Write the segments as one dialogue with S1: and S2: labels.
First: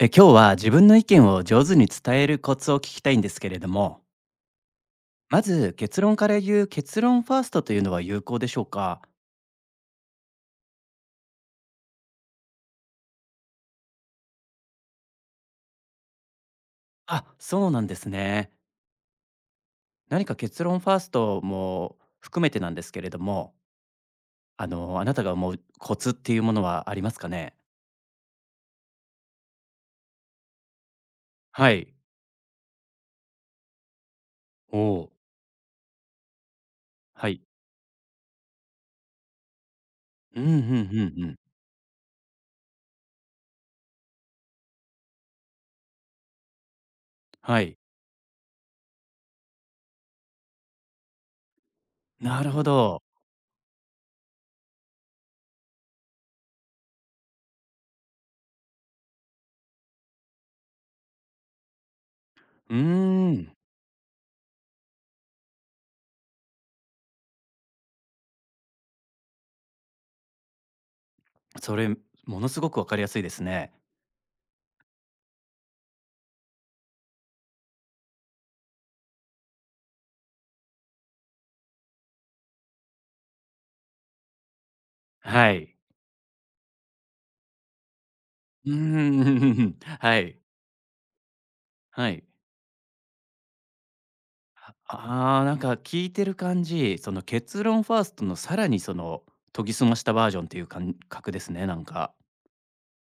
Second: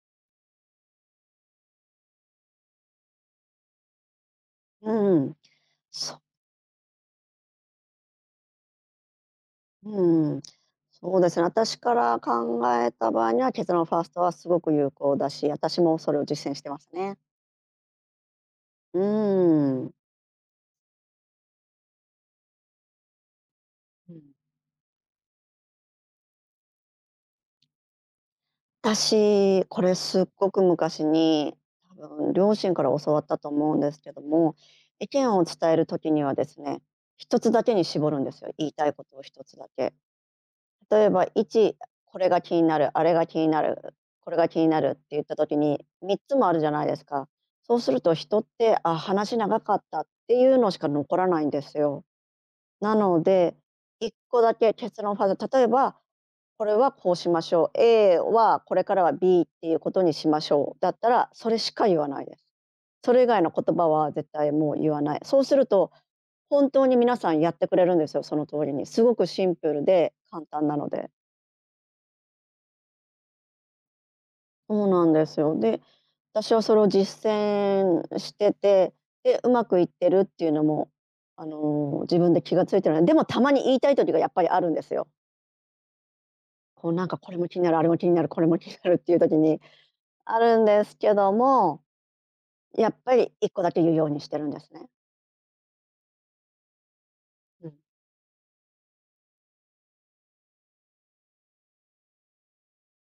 S1: 今日は自分の意見を上手に伝えるコツを聞きたいんですけれども、
S2: うん、
S1: まず結論
S2: そ
S1: から言う、結論ファーストというのは有効でしょうか？
S2: うん、そうですね、私から考えた場合には、結論ファーストはすごく有効だし、私もそれを実践してますね。
S1: あ、そうなんですね。
S2: うん。
S1: 何か結論ファーストも含めてなんですけれども、
S2: うん。
S1: あなたが思うコツっていうものはありますかね？
S2: 私、これすっごく昔に、
S1: はい。
S2: 多分両親から教わったと思うんですけども、
S1: お
S2: 意
S1: お。
S2: 見を伝える時にはですね、
S1: は
S2: 一
S1: い。
S2: つだけに絞るんですよ、言いたいことを一つだけ。
S1: うんうんう
S2: 例え
S1: ん。
S2: ば、
S1: うん。
S2: 1、これが気になる、あれが気になる、これが気になるって言った時に、3つもあるじゃないですか。
S1: は
S2: そ
S1: い。
S2: うすると人って、あ、話長かったっていうのしか残らないんですよ。
S1: なるほ
S2: な
S1: ど。
S2: ので、1個だけ結論ファーズ例えば、これはこうしましょう。A はこれからは B っていうことにしましょう。だったら、それしか言わないです。
S1: うー
S2: それ以外の
S1: ん。
S2: 言葉は絶対もう言わない。そうすると、本当に皆さんやってくれるんですよ、その通りに。すごくシンプルで簡単なので。
S1: それ、ものすごくわかりやすいですね。
S2: そうなんですよ。で、私はそれを実践してて、で、うまくいってるっていうのも、自分で気がついてるい。でもたまに言いたい時がやっぱりあるんですよ。
S1: はい。
S2: これも気になる、あれも気になる、これも気
S1: うう
S2: にな
S1: ん
S2: るっていう
S1: う
S2: 時
S1: ん
S2: に
S1: うん はい。
S2: あるんですけども、
S1: はい。
S2: やっぱり1個だけ言うようにしてるんですね。
S1: ああ、なんか聞いてる感じ、その結
S2: うん。
S1: 論ファーストのさらにその研ぎ澄ましたバージョンっていう感覚ですね、なんか。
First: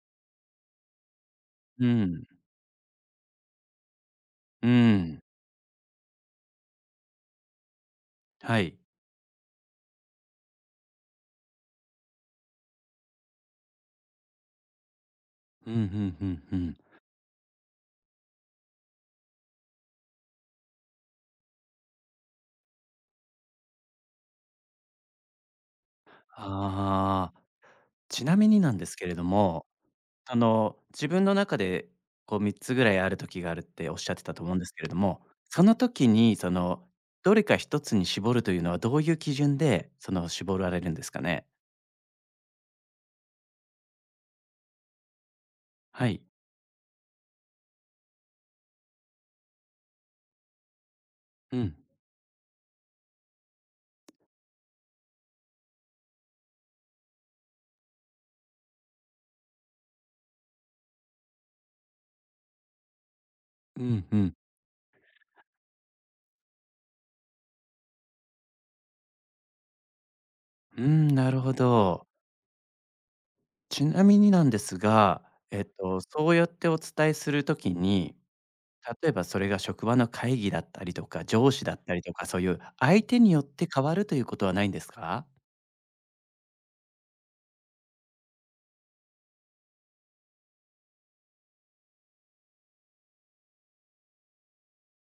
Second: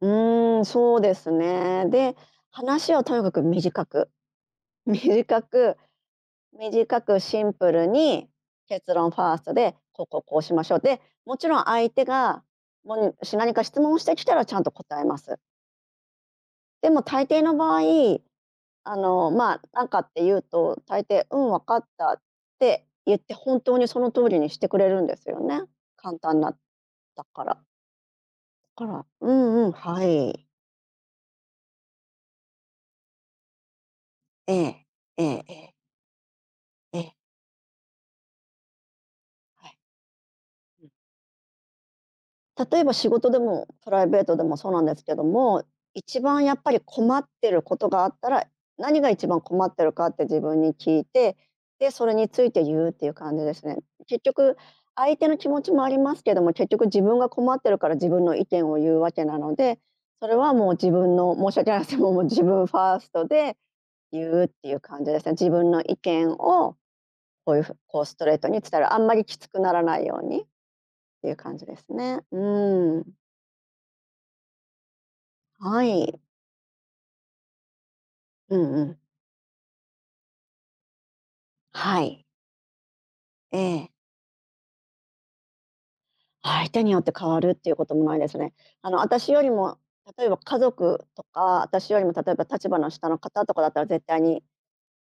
S2: うそうです
S1: う
S2: ね。で、
S1: ん。
S2: 話をとにかく短く
S1: う ん。
S2: 短く短くシンプルに
S1: はい。
S2: 結論ファーストで、こうこうこうしましょう。で、もちろん相手が、もし何か質問してきたらちゃんと答えます。
S1: うん、うんうんうん。
S2: でも大抵の場合、あの、まあ、なんかって言うと、大抵「うん、わかった」って言って本当にその通りにしてくれるんですよね。簡単だった
S1: ああ、
S2: から。だ
S1: ちなみになん
S2: か
S1: です
S2: ら、
S1: けれど
S2: うん
S1: も、
S2: うん、はい、
S1: 自分の中でこう3つぐらいある時があるっておっしゃってたと思
S2: え
S1: うんですけ
S2: え、
S1: れども、
S2: えええ
S1: その
S2: え
S1: 時に
S2: ええ、
S1: どれか一つに絞るというのはどういう基準
S2: はい。
S1: で絞られるんですかね？
S2: 例えば仕事でもプライベートでもそうなんですけども、
S1: は
S2: 一
S1: い。
S2: 番やっぱり困ってることがあったら、何が一番困ってるかって自分に聞いて、
S1: うん。
S2: で、それについて言うっていう感じですね。結局、相手の気持ちもありますけども、結局自分が困ってるから自分の意見を言うわけなので、それはもう自分の、申し訳ないですけども、もう自分ファーストで
S1: うんう
S2: 言
S1: ん。
S2: うっていう感じですね。自分の意見をこういうふうこうストレートに伝える。あんまりきつくならないようにっ
S1: うーん、
S2: て
S1: な
S2: いう
S1: るほ
S2: 感じです
S1: ど。
S2: ね。うん。
S1: ちなみになんですが、
S2: はい。
S1: そうやってお伝えするときに、
S2: うんうん。
S1: 例えばそれが職場の会議だったりとか、上司だったり
S2: は
S1: とか、
S2: い。
S1: そういう相手によっ
S2: え
S1: て変
S2: え。
S1: わるということはないんですか？
S2: 相手によって変わるっていうこともないですね。私よりも、例えば家族とか、私よりも例えば立場の下の方とかだったら絶対に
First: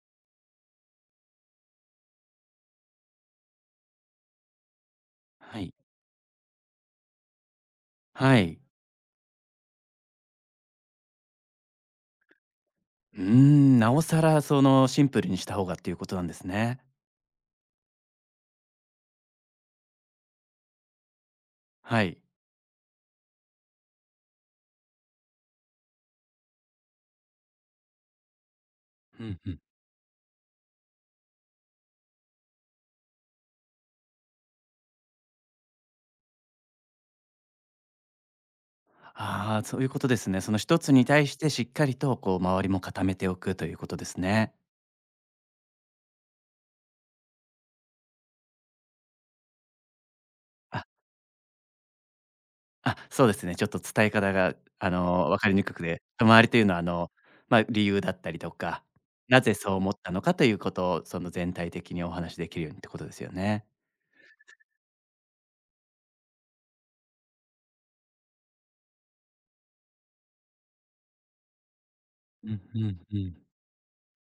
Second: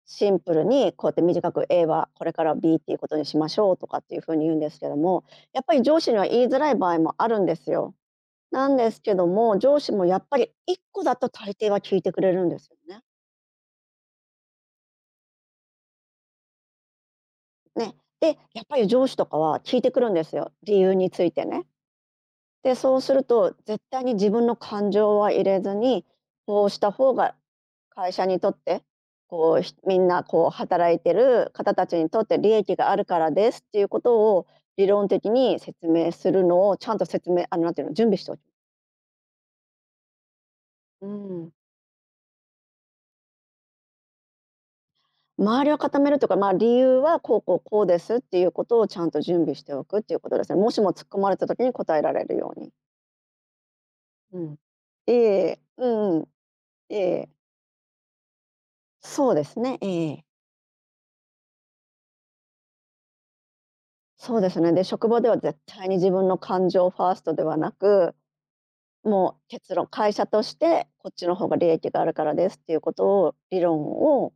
S2: シンプルにこうやって短く A はこれから B っていうことにしましょうとかっていうふうに言うんですけども、
S1: は
S2: やっ
S1: い。
S2: ぱり上司には言いづらい場合もあるんですよ。
S1: はい。
S2: なんですけども、上司もやっぱり1個だと大抵は聞いてくれるんですよね。
S1: うーん、なおさらそのシンプルにした方がっていうことなんですね。
S2: ね。で、やっぱり上司とかは聞いてくるんですよ。理由についてね。
S1: はい。
S2: で、そうすると、絶対に自分の感情は入れずに、こうした方が会社にとって、
S1: うんうん。
S2: みんなこう働いてる方たちにとって利益があるからですっていうことを理論的に説明するのをちゃんと説明あの、なんていうの、準備しておき
S1: ああ、そういうことですね。その一つに
S2: う
S1: 対して
S2: ん。
S1: しっかりとこう周りも固めておくということですね。
S2: 周りを固めるとか、理由はこうこうこうですっていうことをちゃんと準備しておくっていうことですね。もし
S1: あ
S2: も突っ込まれた時に答えられるように。
S1: あ、そうですね。ちょっと伝え方
S2: う
S1: が、
S2: ん。え
S1: 分かり
S2: え、
S1: にくく
S2: う
S1: て、
S2: んう
S1: 遠
S2: ん。
S1: 回りというのは、
S2: ええ。
S1: まあ、理由だったりとか、
S2: そう
S1: な
S2: で
S1: ぜ
S2: す
S1: そう
S2: ね、
S1: 思っ
S2: え
S1: たの
S2: え。
S1: かということを、全体的にお話しできるようにってことですよね。
S2: そうですね。で、職場では絶対に自分の感情ファーストではなく、もう結論会社としてこっちの方が利益があるから
S1: う
S2: ですっ
S1: ん
S2: てい
S1: う
S2: うこ
S1: ん
S2: と
S1: うん。
S2: を理論を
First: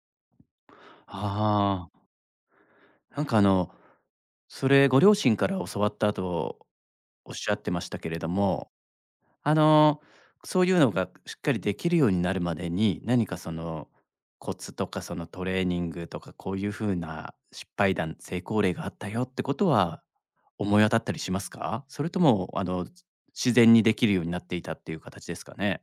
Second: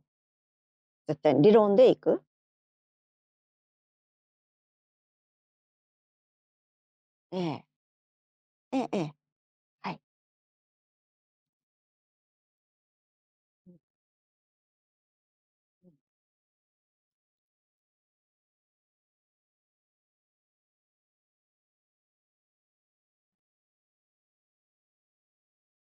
S2: 絶対に理論
S1: あ
S2: で
S1: あ、
S2: いく。
S1: なんか、それご両親から教わったとおっ
S2: え
S1: しゃっ
S2: え。
S1: てましたけれども、
S2: ええええ。
S1: あ
S2: は
S1: の、
S2: い。
S1: そういうのがしっかりできるようになるまでに、何かそのコツとか、そのトレーニングとか、こういう風な失敗談、成功例があったよってことは思い当たったりしますか？それとも自然にできるようになっていたっていう形ですかね？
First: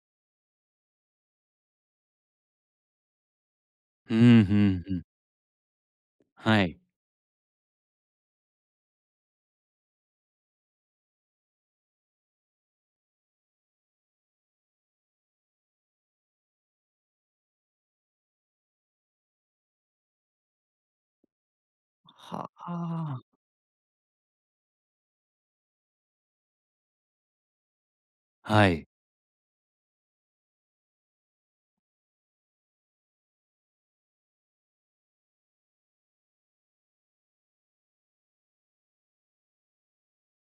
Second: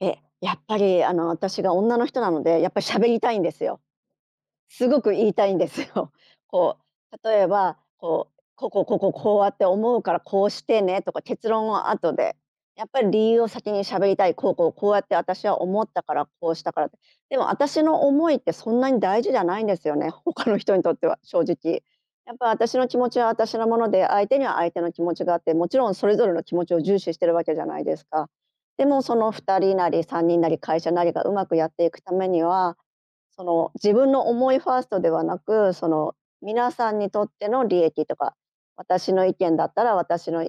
S2: やっぱり私が女の人なので、やっぱり喋りたいんですよ。
S1: うん、うん
S2: す
S1: う
S2: ご
S1: ん。
S2: く言いたいんですよ。
S1: は
S2: こ
S1: い。
S2: う、例えば、こう、こうこうこうこうこうやって思うからこうしてねとか結論は後で。やっぱり理由を先に喋りたい。こうこうこうやって私は思ったからこうしたからって。でも私の思いってそんなに大事じゃないんですよね。他の人にとっては正直。やっぱ
S1: は
S2: 私の気持ち
S1: あ。
S2: は私のもので、相手には相手の気持ちがあって、もちろんそれぞれの気持ちを重視してるわけじゃないですか。
S1: はい。
S2: でもその2人なり3人なり会社なりがうまくやっていくためにはその、自分の思いファーストではなく、皆さんにとっての利益とか、私の意見だったら私の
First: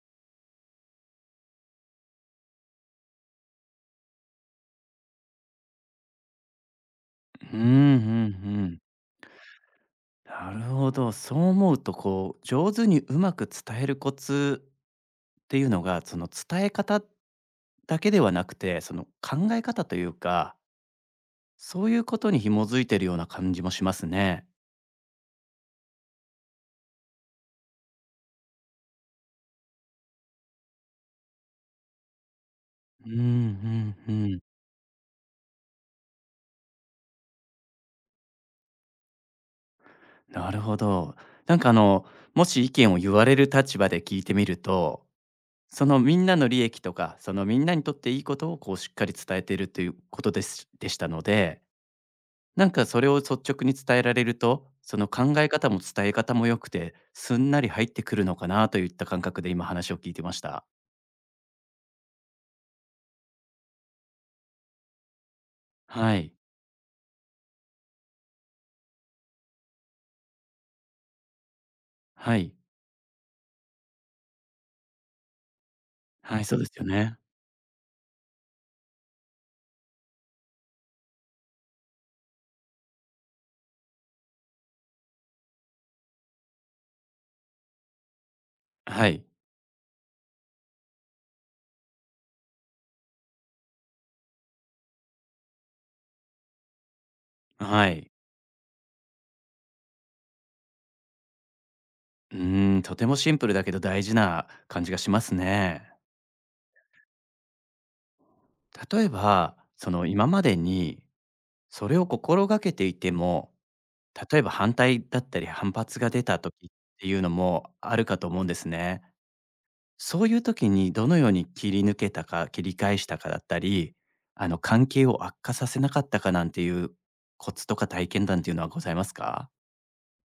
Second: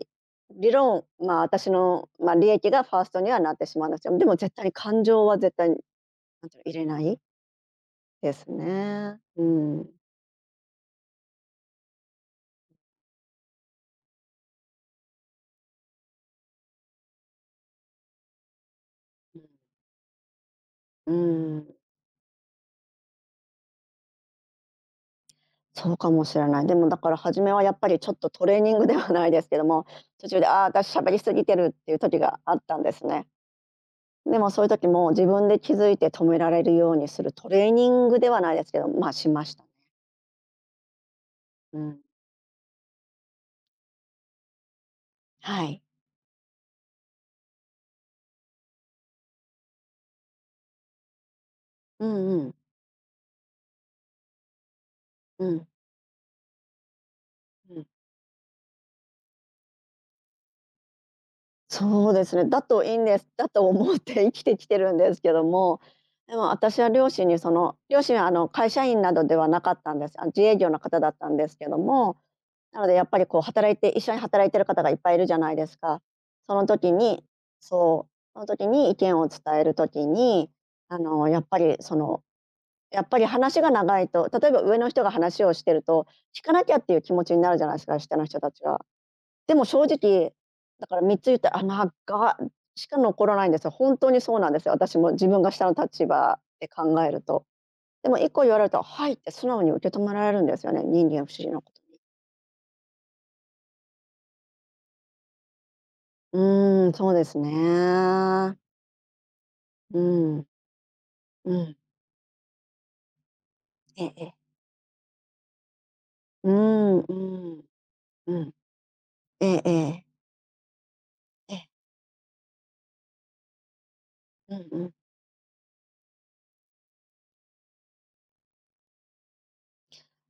S2: 理論、私の、利益がファーストにはなってしまうんですよ。でも絶対に感情は絶対に、なんていうの、入れない
S1: うん、うんう
S2: です
S1: ん。
S2: ね。うん。
S1: なるほど。そう思うとこう、上手にうまく伝えるコツっていうのが、その伝え方だけではなくて、その考え方というか、
S2: うん。
S1: そういうことに紐づいてるような感じもしますね。
S2: そうかもしれない。でもだから初めはやっぱりちょっとトレーニングではないですけども、途中で、ああ、私喋りすぎてるっていう時があったんです
S1: うん
S2: ね。
S1: うんう
S2: でも
S1: ん。
S2: そういう時も自分で気づいて止められるようにするトレーニングではないですけど、しました。
S1: なるほど。なんか
S2: うん。
S1: もし意見を言われる立場で聞いてみると、
S2: はい。
S1: そのみんなの利益とか、そのみんなにとっていいことをこうしっかり伝えているということですでしたので、
S2: うんうん。
S1: なんかそれを率直に伝えられると、その考え
S2: うん。
S1: 方も伝え方も良くて、すんなり
S2: う
S1: 入
S2: ん。
S1: ってくるのかなといった感覚で今話を聞いてました。
S2: そうですね。だといいんです。だと思って生きてきてるんですけども、
S1: はい。
S2: でも私は両親にその両親は会社員などではなかったんです。あ、自営業の方だったんですけども、
S1: はい。
S2: なのでやっぱりこう働いて一緒に働いてる方がいっぱいいるじゃないですか。
S1: はい、
S2: そ
S1: そうで
S2: の
S1: すよ
S2: 時
S1: ね。
S2: にそう、その時に意見を伝える時に、あのやっぱりそのやっぱり話が長いと、例えば上の人が話をしてると、聞かなきゃっていう気持ちになるじゃないですか、下の人たちが。
S1: はい。
S2: でも正直、だから3つ言ったら、あ、長っしか残らないんですよ。本当にそうなんですよ。私も自分が下の立場で考えると。
S1: は
S2: で
S1: い。
S2: も1個言われると「はい」って素直に受け止められるんですよね、人間不思議なことに。
S1: うーん、とてもシンプルだけど大事な感じがしますね。
S2: うそうですね。
S1: 例えば、そ
S2: う
S1: の今ま
S2: ん、
S1: でに
S2: うん。
S1: それを心がけていても、
S2: ええええ。
S1: 例えば反対だったり反発が出た
S2: う
S1: 時
S2: ー
S1: ってい
S2: う
S1: うの
S2: ん、
S1: もあるかと
S2: う
S1: 思うんで
S2: ん。
S1: すね。
S2: ええええ。
S1: そういう時にどのように
S2: ええ。
S1: 切り抜けたか、切り返したかだったり、あ
S2: う
S1: の
S2: んう
S1: 関
S2: ん。
S1: 係を悪化させなかったかなんていうコツとか体験談っていうのはございますか？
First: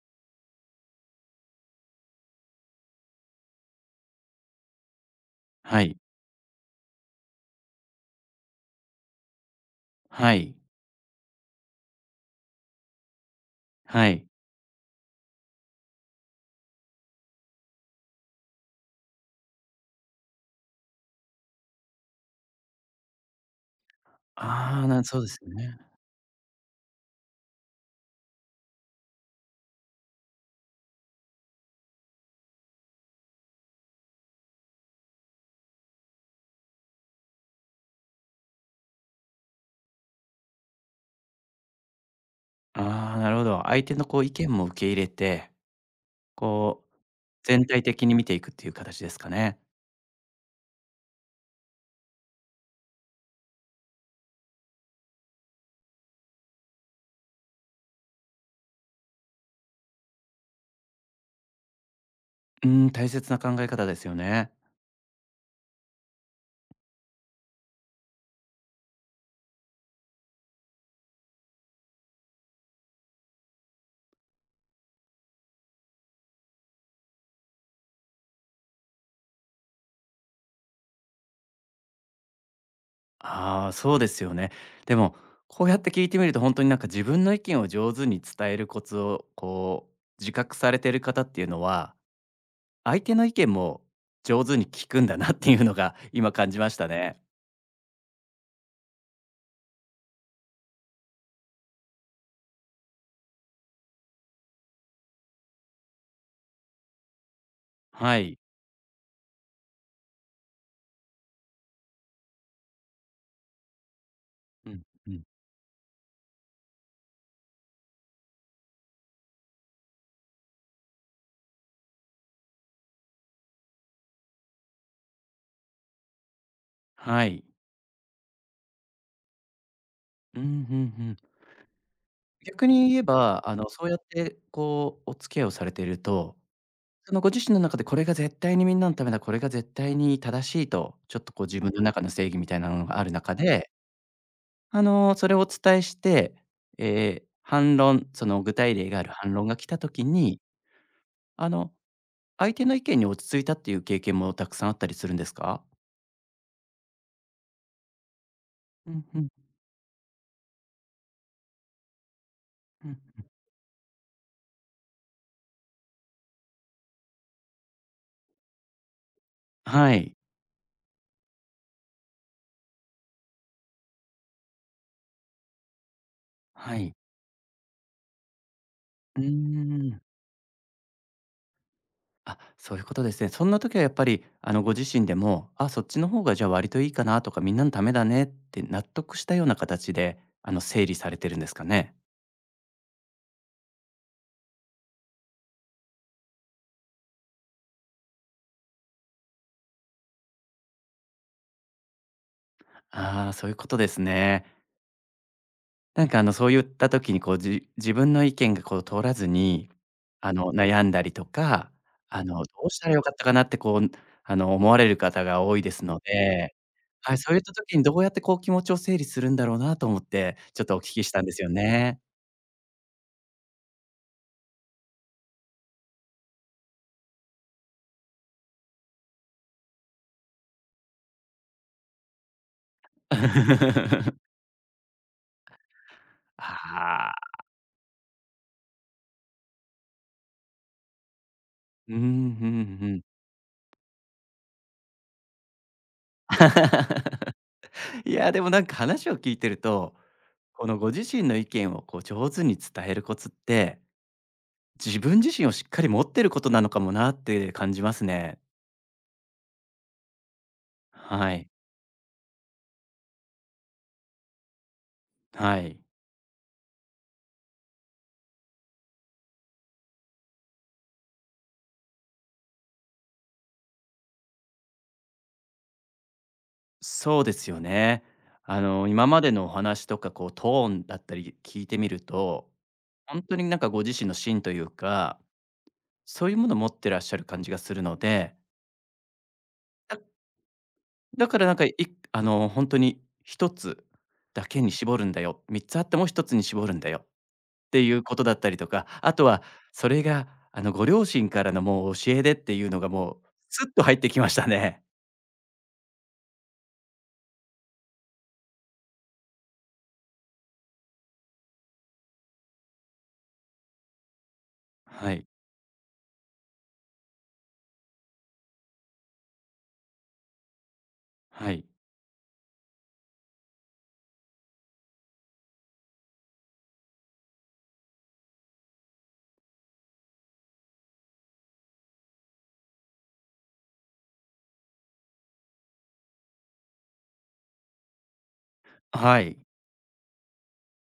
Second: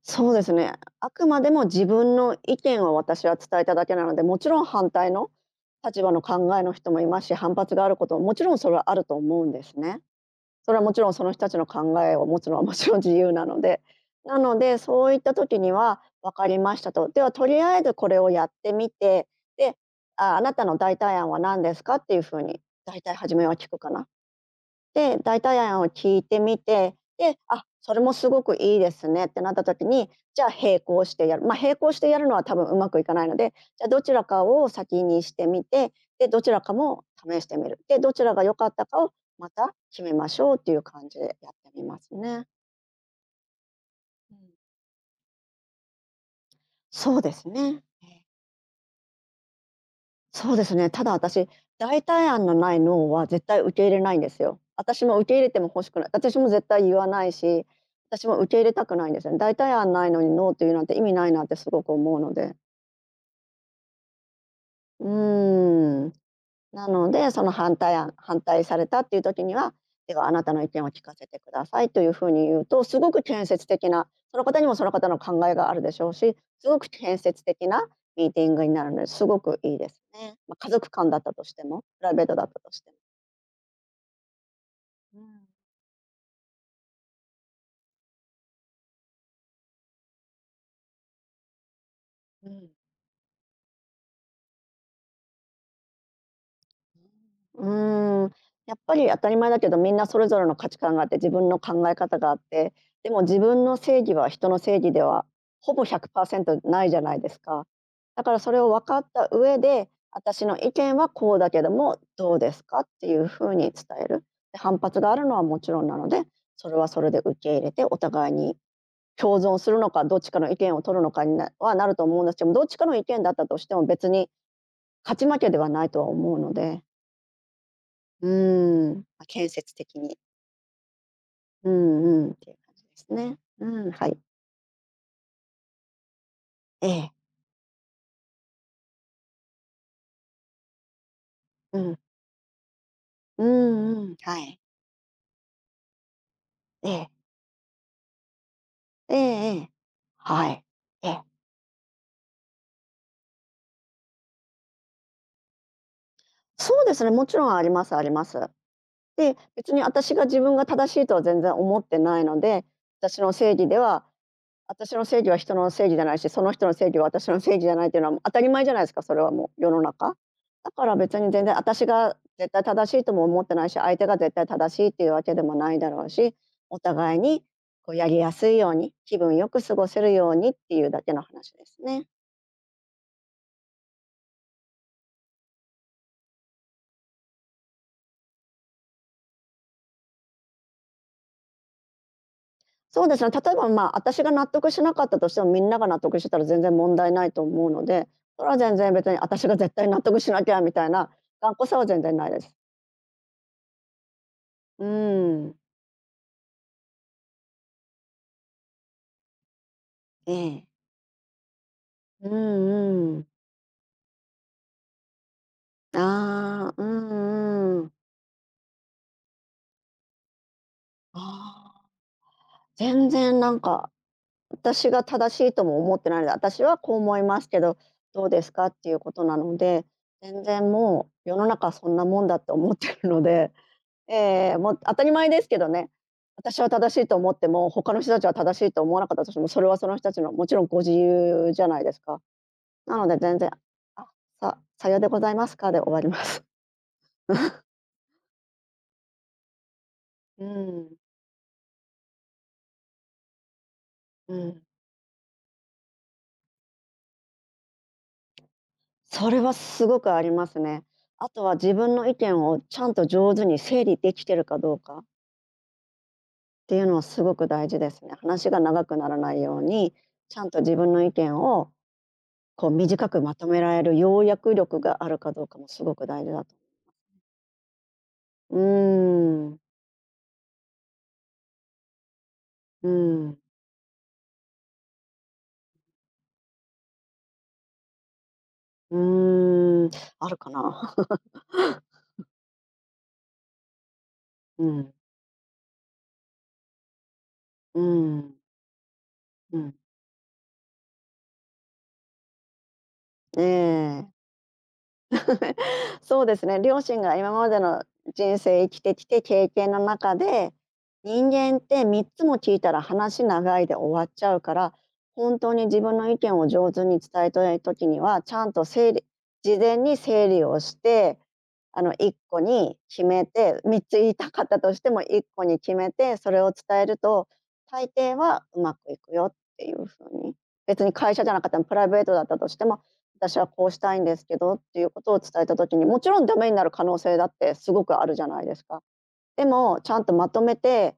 S2: そうですね。あくまでも自分の意見を私は伝えただけなので、もちろん反対の
S1: はい。
S2: 立場の考えの人もいますし、反発があることももちろんそれはあると思うんですね。
S1: はい。
S2: それはもちろんその人たちの考えを持つのはもちろん自由なので。
S1: はい。
S2: なので、そういった時には分かりましたと。ではとりあえずこれをやってみて、で、あ、あなたの代替案は何ですかっていうふうに、大体初めは聞くかな。
S1: ああ、なそ
S2: で、
S1: うです
S2: 代替
S1: ね。
S2: 案を聞いてみて、で、あ、それもすごくいいですねってなった時に、じゃあ並行してやる。並行してやるのは多分うまくいかないので、じゃあどちらかを先にしてみて、で、どちらかも試してみる。で、どちらが良かったかをまた決めましょうっていう感じでやってみますね。
S1: ああ、なるほど。相手のこう意
S2: う
S1: 見
S2: ん。
S1: も受け入れて、こう、
S2: そうです
S1: 全
S2: ね。
S1: 体的に見ていくっていう形ですかね。
S2: そうですね。ただ私、代替案のないノーは絶対受け入れないんですよ。私も受け入れても欲しくない。私も絶対言わないし、私も受け入れたくないんですよね。代替案ないのにノーって言うなんて意味ないなってすごく思うので。
S1: うん、大切な考え方ですよね。
S2: うーんなので、その反対されたっていう時には、ではあなたの意見を聞かせてくださいというふうに言うと、すごく建設的な、その方にもその方の考えがあるでしょうし、すごく建設的なミーティングになるので、すごくいいですね。まあ、家族間だったとしても、プライベートだったとしても。
S1: ああ、そうですよね。でも、
S2: うん。
S1: こうやって聞いてみると、本当になんか自分の意見を上手に伝えるコツを、こう、自覚されてる方っていうのは、
S2: うん。
S1: 相手の意見も上手に聞くんだなっていうのが今感じましたね。
S2: うーん、やっぱり当たり前だけど、みんなそれぞれの価値観があって、自分の考え方があって、でも自分の正義は人の正義ではほぼ100%ないじゃないですか。
S1: は
S2: だか
S1: い。
S2: らそれを分かった上で、私の意見はこうだけども、どうですかっていうふうに伝える。で
S1: う
S2: 反
S1: ん、
S2: 発
S1: う
S2: があ
S1: ん。
S2: るのはもちろんなので、それはそれで受け入れて、お互いに共存するのか、どっちかの意見を取るのかになはなると思うんですけども、どっちかの意見だったとしても別に勝ち負けではないとは思うので。
S1: はい。
S2: まあ、建設的に。
S1: うん、うんうん。
S2: うんうん、っていう
S1: 逆
S2: 感じで
S1: に言え
S2: すね。
S1: ば、
S2: う
S1: そう
S2: ん、
S1: やっ
S2: はい。
S1: てこうお付き合いをされていると
S2: ええ、
S1: そのご自身の中でこれが絶対にみんなのためだ、これが絶対に正しいと、ちょっとこう自分
S2: う
S1: の
S2: ん。
S1: 中の正義みたいなものがある中
S2: う
S1: で、
S2: んうん、はい。
S1: それをお伝えして、
S2: ええ。
S1: 反論、その具体例がある
S2: ええ
S1: 反論が
S2: え
S1: 来
S2: え。
S1: た時に、
S2: はい。ええ。
S1: あの、相手の意見に落ち着いたっていう経験もたくさんあったりするんですか？
S2: そうですね、もちろんありますあります。
S1: うん、うん、
S2: で、別に私が自分が正しいとは全然思ってないので、
S1: うん。
S2: 私の正義では私の正義は人の正義じゃないし、その人の正義は私の正義じゃないっていうのは、もう当たり前じゃないですか、それはもう世の
S1: はい。
S2: 中。だから別に全然私が絶対正しいとも思ってないし、相手が絶対正しいっていうわけでもないだろうし、
S1: は
S2: お
S1: い。
S2: 互いにこうやりやすいように、気
S1: うー
S2: 分よく過ご
S1: ん。
S2: せるようにっていうだけの話ですね。
S1: あ、そういうことですね。そんな時はやっぱり、ご自身でも、あ、そっちの方がじゃあ割といいかなとか、みんなのためだねって納得したような形で、整理されてるんですかね。
S2: そうですね、例えば、まあ、私が納得しなかったとしても、みんなが納得してたら全然問題ないと思うので、それは全然別に私が絶対納得しなきゃみたいな頑固さは全然ないです。
S1: ああ、そういうことですね。
S2: うーん、
S1: なんかそういった時にこう、自分の意見がこう通らずに、
S2: ええ。
S1: 悩んだりとか、
S2: う
S1: どうしたらよかっ
S2: んう
S1: た
S2: ん。
S1: かなってこう、思われる方が多いですので、
S2: ああ、う
S1: はい、そういった時に
S2: んうん。
S1: どうやってこう気持ちを整理するんだろうなと思って、ちょっとお聞きしたんですよ
S2: ああ、
S1: ね。
S2: 全然なんか、私が正しいとも思ってないので、私はこう思いますけど、どうですかっていうことなので、全然もう世の中そんなもんだって思ってるので、ええ、もう当たり前ですけどね、私は正しい
S1: ああ、
S2: と思っ ても、他の人たちは正しいと思わなかったとしても、それはその人たちのもちろんご自由じゃないで
S1: うん、
S2: す
S1: うん
S2: か。
S1: う
S2: な
S1: ん。
S2: ので全然、あ、ささようでございますかで終わります。
S1: いや、でもなんか話を聞いてると、
S2: う
S1: このご
S2: ん、
S1: 自身の意見をこう上手に伝えるコツって、
S2: うん。
S1: 自分自身をしっかり持ってることなのかもなって感じますね。
S2: それはすごくありますね。
S1: は
S2: あと
S1: い、
S2: は自分の意見をちゃんと上手に整理できてるかどうか
S1: はい。
S2: っていうのはすごく大事ですね。話が長くならないように、ちゃんと自分の意見をこう短くまとめられる要約力があるかどうかもすごく大事だと。
S1: そうですよね。
S2: うー
S1: 今までのお
S2: ん、
S1: 話とかこうトーンだったり聞いてみると、
S2: う
S1: 本当
S2: ん、
S1: になんかご自身の芯というか、そういうものを持ってらっしゃる感じがするので、
S2: うーん、
S1: なん
S2: あるかな。
S1: だからなんか、本当に1つだ け
S2: う
S1: に
S2: ん、
S1: 絞るんだよ、3つあっても1つに絞るんだよっ
S2: う
S1: ていうことだ
S2: ん、
S1: ったりとか、あとは
S2: うん。
S1: それが、ご両親からのもう教えでっていうのがもう
S2: え
S1: スッと入っ
S2: え
S1: てきましたね。
S2: そうですね、両親が今までの人生生きてきて経験の中で、人間って3つも聞いたら話長いで終わっちゃうから、
S1: はい、
S2: 本当に自分の意見を上手に伝えたい時には、ちゃんと整理事前に整理をして、
S1: はい、
S2: あの、1個に決めて、3つ言いたかったとしても1個に決めて、それを伝えると、大抵はうまくいくよっていう風に。別に会社じゃなかったらプライベートだったとしても私はこうしたいんですけどっていうことを伝えた時に、もちろんダメになる可能性だってすごくあるじゃないですか。
S1: はい、
S2: でも、ちゃんとまとめて、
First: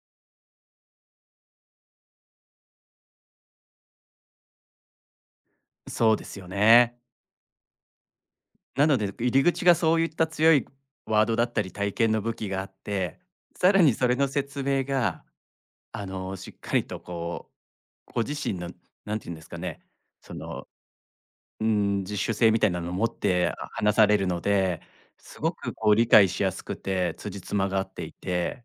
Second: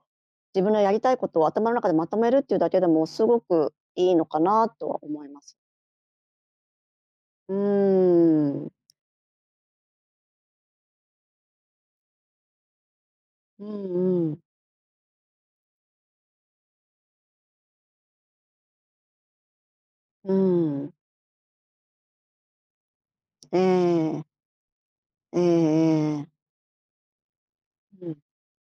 S2: 自分のやりたいことを頭の中でまとめるっていうだけでもすごくいいのかなとは思います。
S1: そうですよね。
S2: うーん。
S1: なので、入り口がそういった強いワードだったり体験の武器があって、
S2: う
S1: さらにそれの
S2: んうん。
S1: 説明が、しっかりとこう、ご自身のなんていうんですかね、そ
S2: う
S1: の
S2: ん。
S1: うん、自主性みたいなのを持って
S2: え
S1: 話され
S2: え。
S1: るので、す
S2: ええ
S1: ごくこう理
S2: え
S1: 解
S2: え。
S1: しやすくて、辻褄が合って
S2: う
S1: い
S2: ん。
S1: て、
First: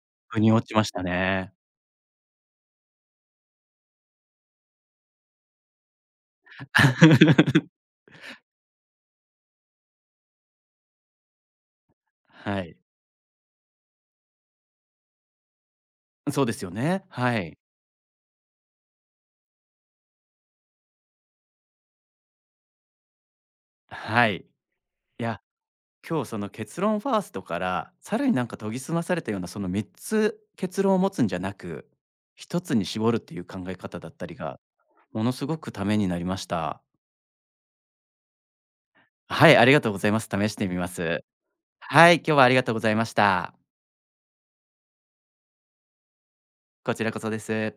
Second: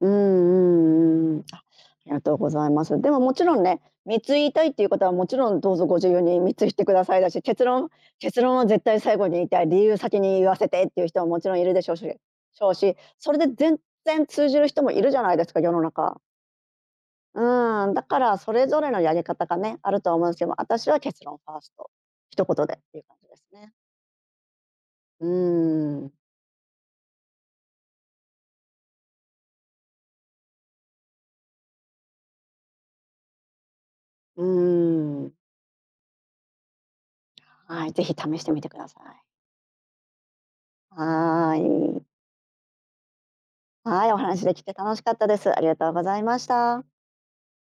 S2: う
S1: 腑に落
S2: んう
S1: ちました
S2: んうん。
S1: ね。
S2: あ、ありがとうございます。でももちろんね、貢いたいっていう方はもちろんどうぞご自由に貢いでくださいだし、結論は絶対最後に言いたい、理由先に言わせてっていう人ももちろんいるでしょうし
S1: は
S2: しょう
S1: い。
S2: し、それで全然通じる人もいるじゃないですか、世の中。
S1: そうですよね。は
S2: う
S1: い。
S2: ん、だからそれぞれのやり方がね、あるとは思うんですけども、私は結論ファースト、一言でっていう感じですね。
S1: はい。い
S2: う
S1: や、
S2: ん、
S1: 今日その結論ファーストから、さらになんか研ぎ澄まされたようなその3つ結論を持つんじゃなく、1つに絞るっていう考え方だったり
S2: う
S1: が、もの
S2: ん。
S1: すごくためになりました。
S2: はい、ぜひ試してみてください。
S1: はい、ありがとうございます。試してみます。
S2: はーい。
S1: はい、今日はありがとうございました。
S2: はい、お話できて楽しかったです。ありがとうございました。
S1: こちらこそです。